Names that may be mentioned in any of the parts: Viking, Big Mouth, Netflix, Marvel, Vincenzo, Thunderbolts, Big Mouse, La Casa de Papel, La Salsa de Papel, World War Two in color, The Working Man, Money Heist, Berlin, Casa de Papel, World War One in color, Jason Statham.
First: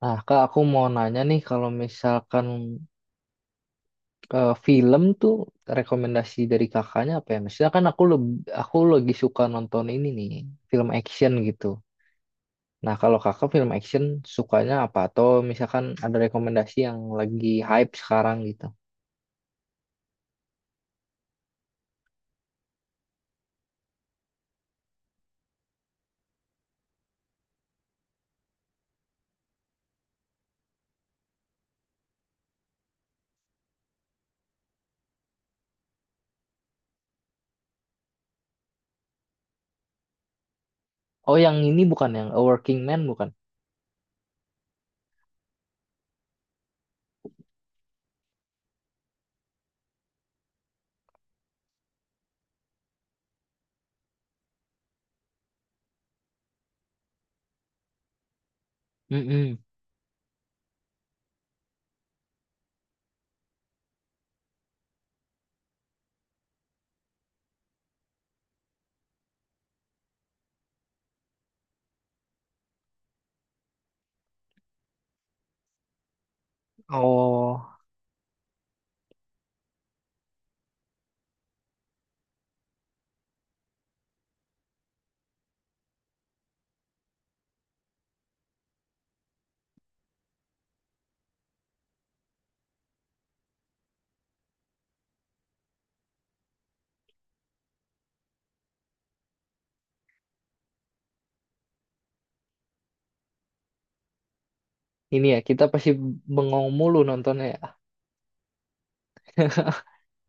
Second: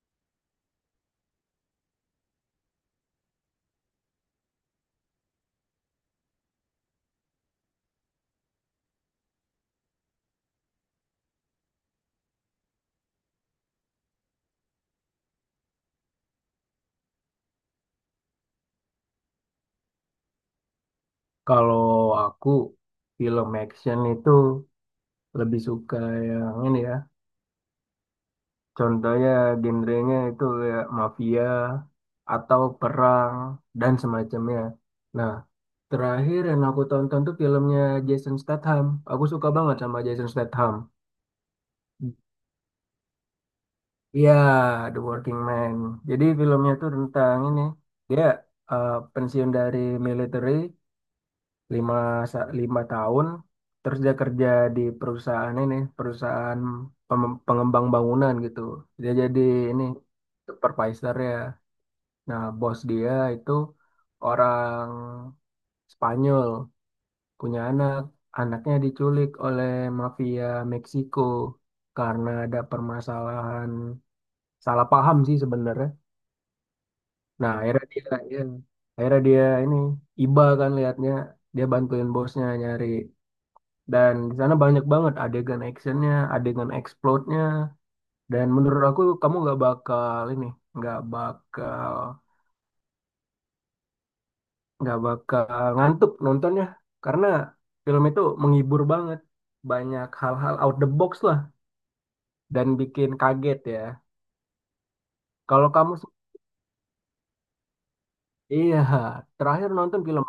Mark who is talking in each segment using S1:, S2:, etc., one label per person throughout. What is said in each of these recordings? S1: Nah, Kak, aku mau nanya nih, kalau misalkan film tuh rekomendasi dari kakaknya apa ya? Misalnya kan aku lebih, aku lagi suka nonton ini nih, film action gitu. Nah, kalau kakak film action sukanya apa? Atau misalkan ada rekomendasi yang lagi hype sekarang gitu.
S2: Kalau aku film action itu lebih suka yang ini ya. Contohnya genrenya itu kayak mafia atau perang dan semacamnya. Nah, terakhir yang aku tonton tuh filmnya Jason Statham. Aku suka banget sama Jason Statham.
S1: Oh, yang ini bukan yang A Working Man bukan?
S2: Iya, The Working Man. Jadi filmnya tuh tentang ini. Dia pensiun dari military lima 5 tahun, terus dia kerja di perusahaan ini, perusahaan pengembang bangunan gitu, dia jadi
S1: Mm-mm.
S2: ini supervisor ya. Nah, bos dia itu orang Spanyol, punya anak, anaknya diculik oleh mafia Meksiko karena ada permasalahan, salah paham sih sebenarnya. Nah,
S1: Oh,
S2: akhirnya dia, ya, akhirnya dia ini iba kan liatnya, dia bantuin bosnya nyari. Dan di sana banyak banget adegan actionnya, adegan explode-nya. Dan menurut aku kamu nggak bakal ini, nggak bakal nggak bakal ngantuk nontonnya, karena film itu menghibur banget, banyak hal-hal out the box lah, dan bikin kaget ya.
S1: ini ya, kita
S2: Kalau
S1: pasti
S2: kamu,
S1: bengong mulu nontonnya ya.
S2: iya, terakhir nonton film.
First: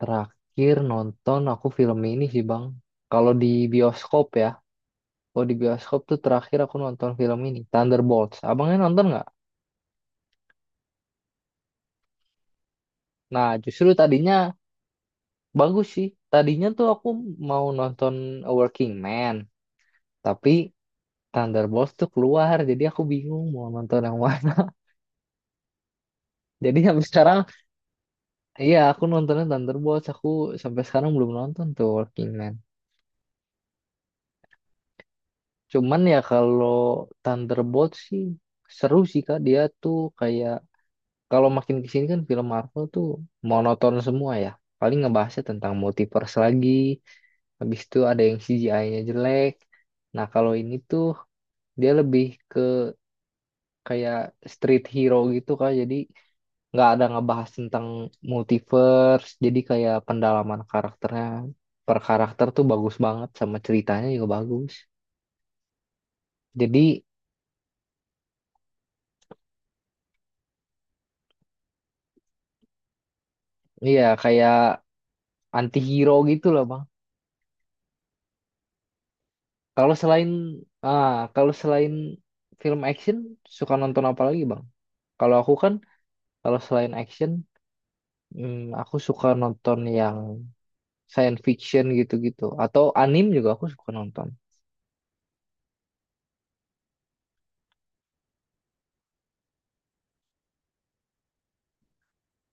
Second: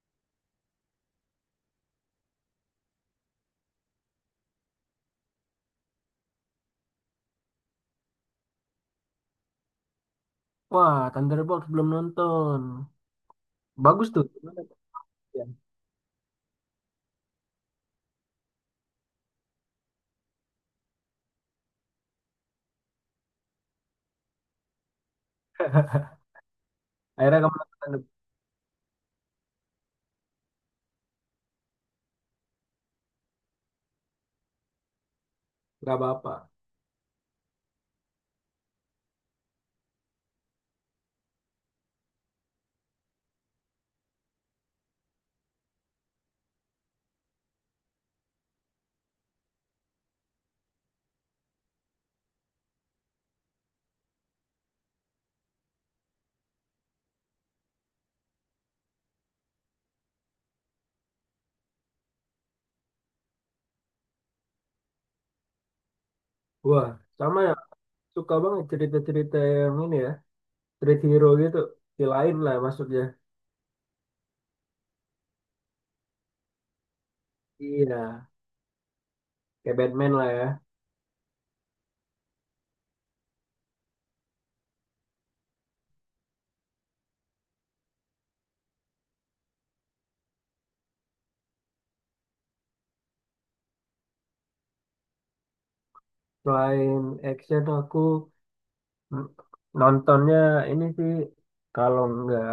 S1: Terakhir nonton aku film ini sih, Bang. Kalau di bioskop ya. Oh di bioskop tuh terakhir aku nonton film ini Thunderbolts. Abangnya nonton nggak?
S2: Wah, Thunderbolts belum nonton,
S1: Nah justru
S2: bagus tuh.
S1: tadinya
S2: Gimana tuh? Ya.
S1: bagus sih. Tadinya tuh aku mau nonton A Working Man, tapi Thunderbolts tuh keluar, jadi aku bingung mau nonton yang mana. Jadi sampai sekarang,
S2: Akhirnya kamu nonton.
S1: iya aku nontonnya Thunderbolts. Aku sampai sekarang belum nonton tuh Working Man.
S2: Nggak
S1: Cuman ya
S2: apa-apa.
S1: kalau Thunderbolts sih seru sih kak. Dia tuh kayak kalau makin kesini kan film Marvel tuh monoton semua ya. Paling ngebahasnya tentang multiverse lagi, habis itu ada yang CGI-nya jelek. Nah kalau ini tuh dia lebih ke kayak street hero gitu kan, jadi nggak ada ngebahas tentang multiverse, jadi kayak pendalaman karakternya per karakter tuh bagus banget sama ceritanya juga bagus. Jadi
S2: Wah, sama ya, suka banget cerita-cerita yang ini ya. Street hero gitu, di lain lah maksudnya.
S1: iya kayak anti hero gitu loh bang.
S2: Iya, kayak
S1: Kalau
S2: Batman
S1: selain
S2: lah ya.
S1: kalau selain film action suka nonton apa lagi bang? Kalau aku kan kalau selain action, aku suka nonton yang science fiction gitu-gitu atau anim juga aku suka nonton.
S2: Selain action aku n- nontonnya ini sih, kalau nggak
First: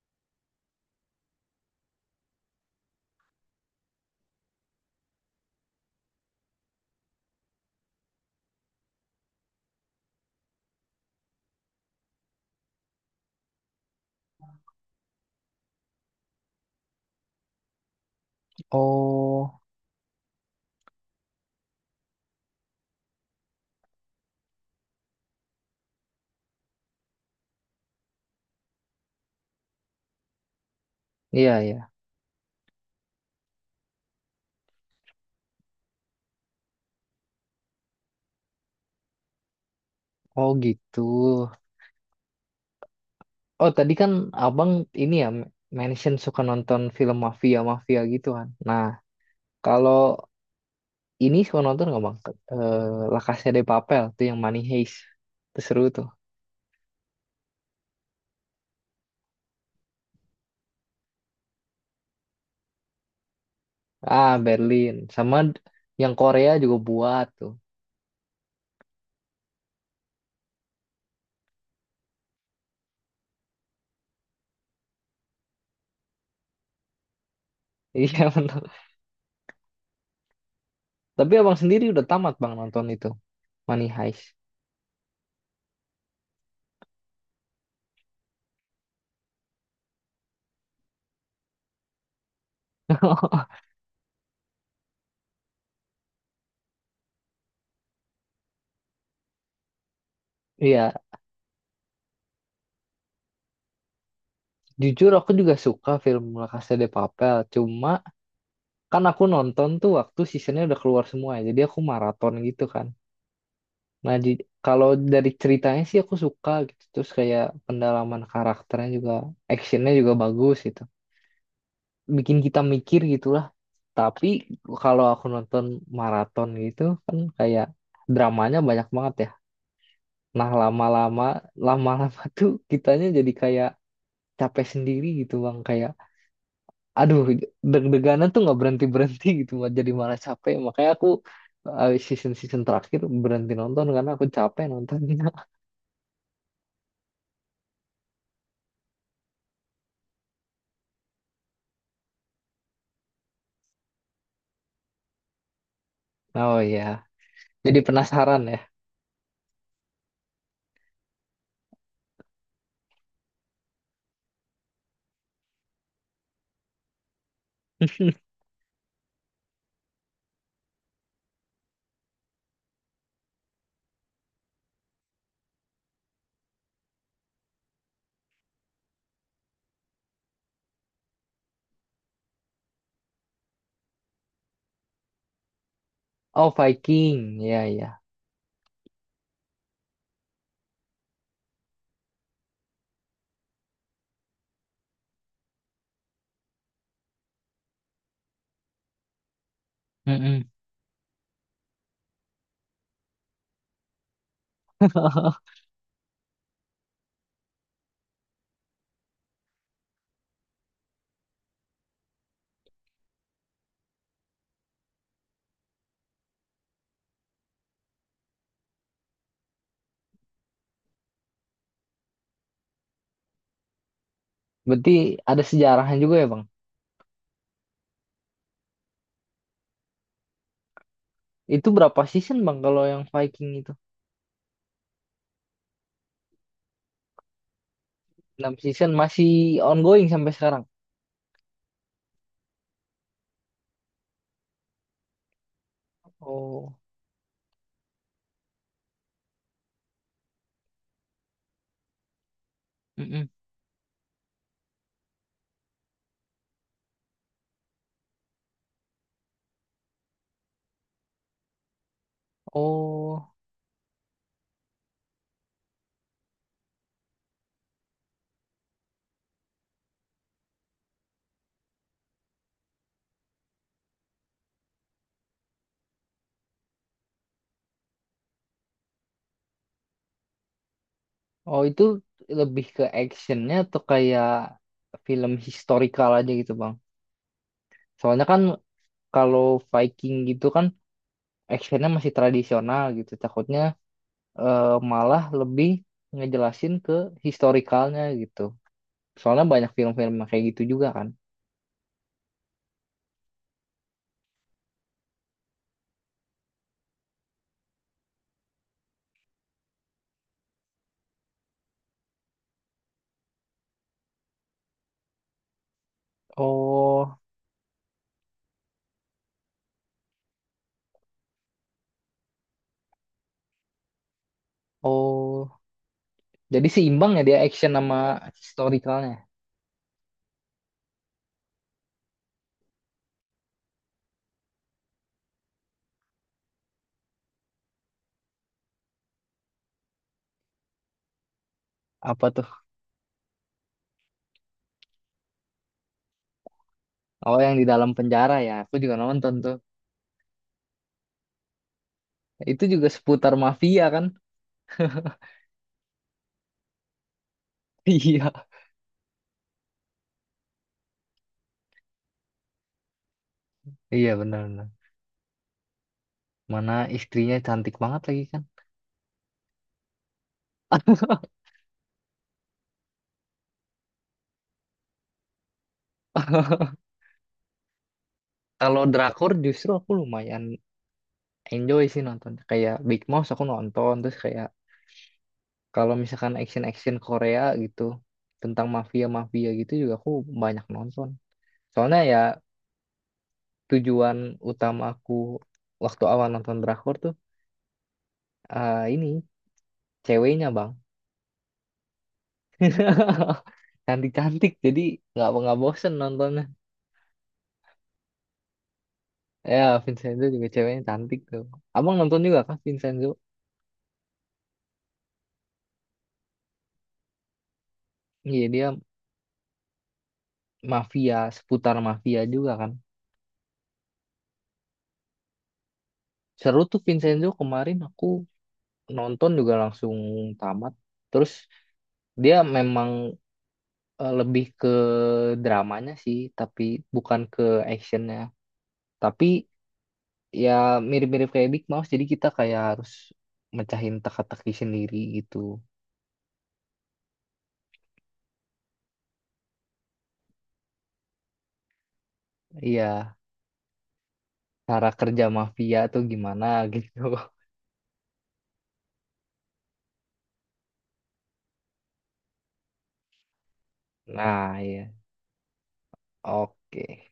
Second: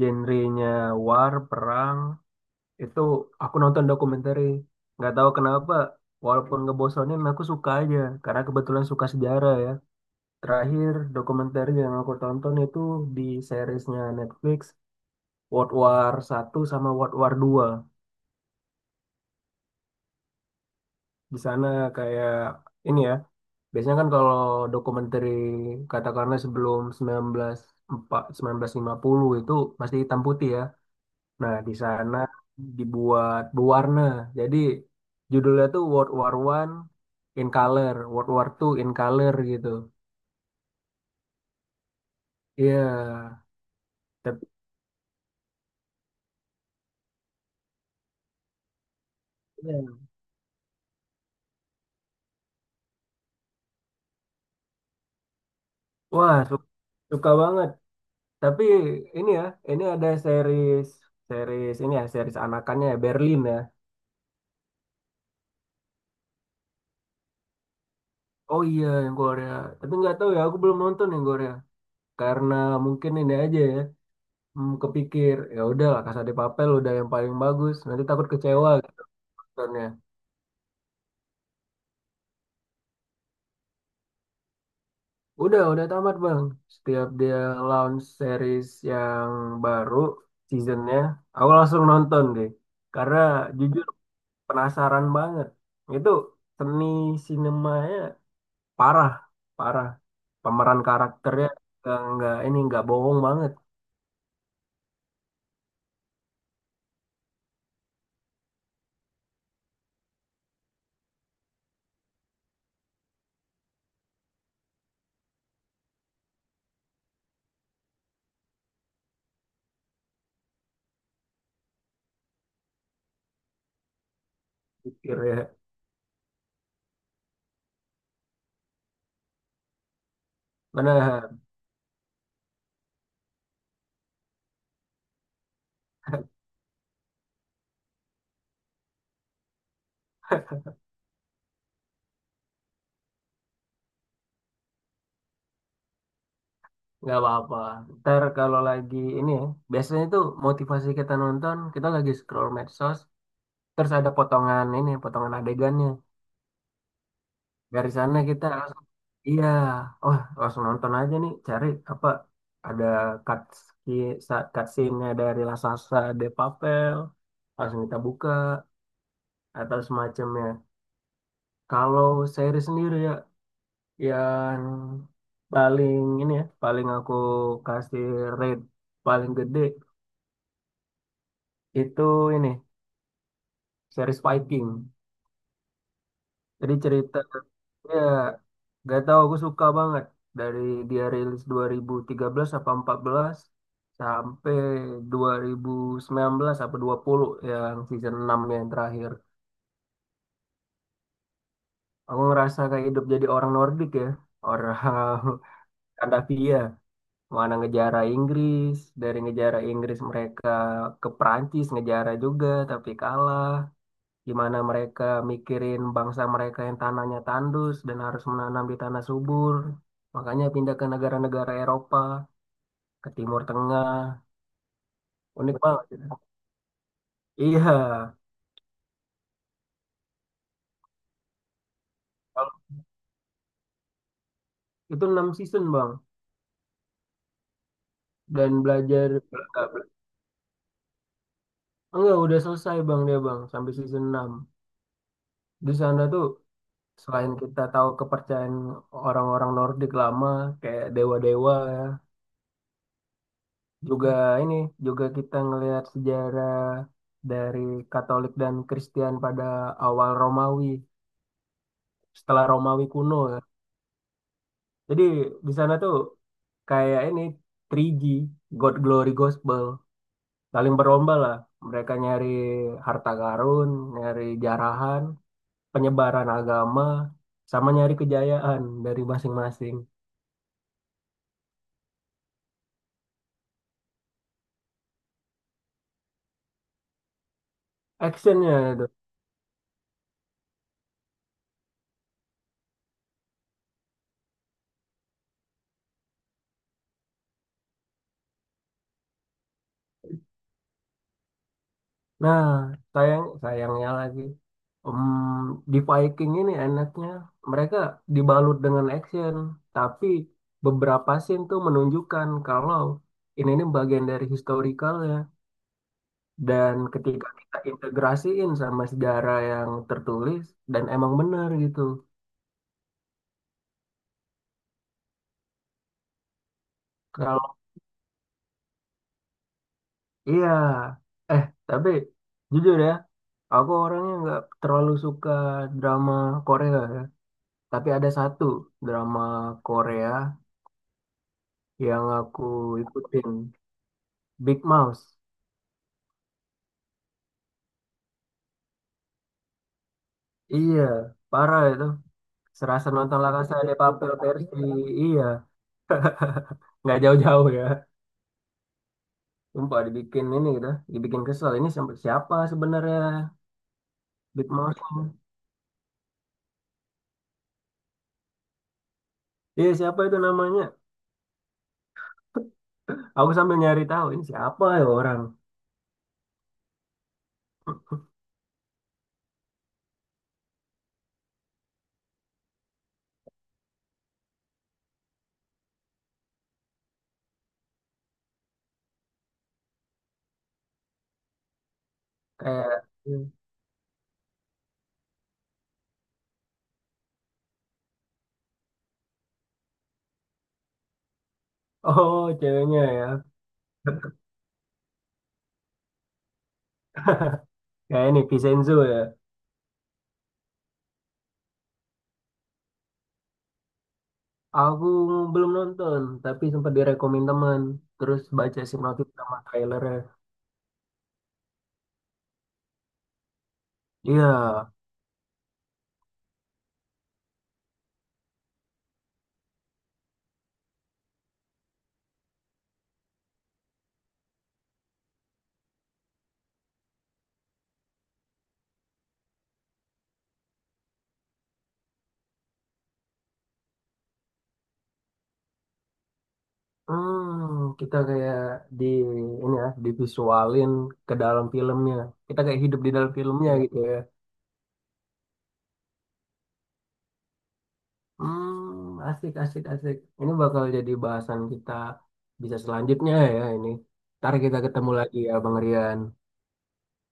S2: genrenya war, perang itu, aku nonton dokumenter. Nggak tahu kenapa, walaupun ngebosonin aku suka aja karena kebetulan suka sejarah ya. Terakhir dokumenter yang aku tonton itu di seriesnya Netflix, World War 1 sama World War 2.
S1: Oh,
S2: Di sana kayak ini ya, biasanya kan kalau dokumenter katakanlah sebelum 1940, 1950 itu masih hitam putih ya.
S1: iya
S2: Nah, di
S1: iya.
S2: sana dibuat berwarna. Jadi judulnya tuh World War One in color, World War Two in color gitu.
S1: Oh gitu.
S2: Iya,
S1: Oh tadi kan
S2: tapi
S1: abang ini ya mention suka nonton film mafia mafia gitu kan. Nah
S2: iya.
S1: kalau ini suka nonton nggak bang? Eh, La Casa de Papel tuh yang Money Heist. Itu seru tuh.
S2: Wah, suka banget. Tapi ini ya, ini ada series, series ini ya, series anakannya ya, Berlin ya.
S1: Ah, Berlin. Sama yang Korea juga buat tuh.
S2: Oh iya, yang Korea. Tapi nggak tahu ya, aku belum nonton yang Korea, karena mungkin ini aja ya, hmm, kepikir ya udah lah, Casa de Papel udah yang paling bagus, nanti takut
S1: Iya,
S2: kecewa
S1: benar.
S2: gitu nontonnya.
S1: Tapi abang sendiri udah tamat bang nonton itu. Money Heist.
S2: Udah tamat bang. Setiap dia launch series yang baru, seasonnya aku langsung nonton deh, karena jujur penasaran banget. Itu seni sinemanya parah, parah pemeran
S1: Iya,
S2: karakternya. Nggak- ini Nggak bohong banget,
S1: jujur aku juga suka film La Casa de Papel. Cuma kan aku nonton tuh waktu seasonnya udah keluar semua ya. Jadi aku maraton gitu kan. Kalau dari ceritanya sih aku suka gitu. Terus kayak pendalaman karakternya juga, actionnya juga bagus gitu. Bikin kita mikir gitulah. Tapi kalau aku
S2: pikirnya
S1: nonton maraton gitu kan kayak dramanya banyak banget ya. Nah lama-lama,
S2: mana.
S1: lama-lama tuh kitanya jadi kayak capek sendiri gitu bang. Kayak aduh deg-deganan tuh nggak berhenti-berhenti gitu. Bang. Jadi malah capek. Makanya aku season-season terakhir berhenti nonton karena aku capek nontonnya.
S2: Nggak apa-apa. Ntar kalau lagi ini ya, biasanya tuh motivasi kita nonton, kita lagi scroll medsos, terus ada potongan ini, potongan adegannya.
S1: Oh iya, jadi
S2: Dari sana
S1: penasaran
S2: kita
S1: ya.
S2: langsung, iya, oh langsung nonton aja nih, cari apa, ada cut, cut scene-nya dari La Salsa de Papel, langsung kita buka, atau semacamnya. Kalau seri sendiri ya, yang paling ini ya, paling aku kasih rate paling gede, itu ini, series Viking.
S1: Oh
S2: Jadi cerita
S1: Viking, ya ya.
S2: ya, gak tahu, aku suka banget. Dari dia rilis 2013 apa 14 sampai 2019 apa dua puluh, yang season 6 yang terakhir.
S1: Mm-mm.
S2: Aku ngerasa kayak hidup jadi orang Nordik ya, orang Skandinavia. Mana ngejara Inggris, dari ngejara Inggris mereka ke Prancis ngejara juga tapi kalah. Gimana mereka mikirin bangsa mereka yang tanahnya tandus dan harus menanam di tanah subur. Makanya pindah ke negara-negara Eropa, ke Timur Tengah.
S1: Berarti ada
S2: Unik banget
S1: sejarahnya
S2: ya.
S1: juga ya bang.
S2: Iya.
S1: Itu berapa season
S2: Kalau-
S1: bang kalau yang Viking itu?
S2: Itu 6 season, Bang. Dan
S1: Enam season
S2: belajar,
S1: masih
S2: enggak,
S1: ongoing sampai sekarang.
S2: udah selesai, Bang, dia, Bang, sampai season 6. Di sana tuh
S1: Oh,
S2: selain kita tahu kepercayaan orang-orang Nordik lama kayak dewa-dewa ya,
S1: mm-mm.
S2: juga ini, juga kita ngelihat sejarah dari Katolik dan Kristen pada awal Romawi, setelah Romawi kuno
S1: Oh,
S2: ya. Jadi di sana tuh kayak ini, 3G, God Glory Gospel, saling berlomba lah mereka nyari harta karun, nyari jarahan, penyebaran agama, sama nyari kejayaan dari masing-masing.
S1: oh itu lebih ke actionnya atau kayak film historical aja gitu bang. Soalnya kan
S2: Actionnya itu,
S1: kalau Viking gitu kan actionnya masih tradisional gitu. Takutnya malah lebih ngejelasin ke historicalnya gitu. Soalnya banyak film-film yang kayak gitu juga kan.
S2: nah, sayang sayangnya lagi, em, di Viking ini enaknya mereka dibalut dengan action, tapi beberapa scene tuh menunjukkan kalau ini bagian dari historikalnya, dan
S1: Oh,
S2: ketika kita integrasiin sama sejarah yang tertulis, dan emang benar gitu.
S1: oh, jadi seimbang ya dia
S2: Kalau
S1: action sama historicalnya.
S2: iya, eh tapi jujur ya, aku orangnya nggak terlalu suka drama Korea ya. Tapi ada satu drama Korea yang
S1: Apa
S2: aku
S1: tuh?
S2: ikutin, Big Mouse.
S1: Oh, yang di dalam penjara ya. Aku juga nonton tuh.
S2: Iya, parah itu,
S1: Itu
S2: serasa
S1: juga
S2: nonton La
S1: seputar
S2: Casa de
S1: mafia kan?
S2: Papel versi. Iya, nggak jauh-jauh ya,
S1: Iya.
S2: sumpah dibikin ini gitu, dibikin kesel ini sampai siapa sebenarnya
S1: Iya,
S2: Big
S1: benar-benar.
S2: Mouse ini?
S1: Mana istrinya cantik banget lagi kan?
S2: Iya, siapa itu namanya, aku sambil nyari tahu ini siapa ya orang.
S1: Kalau drakor justru aku lumayan enjoy sih nonton. Kayak Big Mouse aku nonton. Terus kayak kalau misalkan action-action Korea gitu. Tentang mafia-mafia gitu juga aku banyak nonton. Soalnya ya
S2: Kayak,
S1: tujuan utama aku waktu awal nonton drakor tuh ini ceweknya bang.
S2: oh ceweknya ya,
S1: Cantik-cantik, jadi nggak bosen nontonnya.
S2: kayak ini Vincenzo ya.
S1: Ya, Vincenzo juga ceweknya cantik tuh. Abang nonton juga kan Vincenzo?
S2: Aku belum nonton tapi sempat direkomend teman, terus
S1: Iya,
S2: baca
S1: dia
S2: sinopsis sama trailernya.
S1: mafia, seputar mafia juga kan.
S2: Iya.
S1: Seru tuh Vincenzo kemarin aku nonton juga langsung tamat. Terus dia memang lebih ke dramanya sih, tapi bukan ke actionnya. Tapi ya mirip-mirip kayak Big Mouth, jadi kita kayak harus mecahin teka-teki sendiri gitu.
S2: Hmm, kita kayak di ini ya, divisualin ke dalam filmnya. Kita kayak hidup di dalam
S1: Iya,
S2: filmnya. Iya. Gitu ya.
S1: cara kerja mafia tuh gimana gitu.
S2: Hmm, asik, asik, asik. Ini bakal jadi bahasan kita bisa selanjutnya ya ini. Ntar
S1: Nah,
S2: kita
S1: iya.
S2: ketemu lagi ya, Bang Rian.
S1: Oke.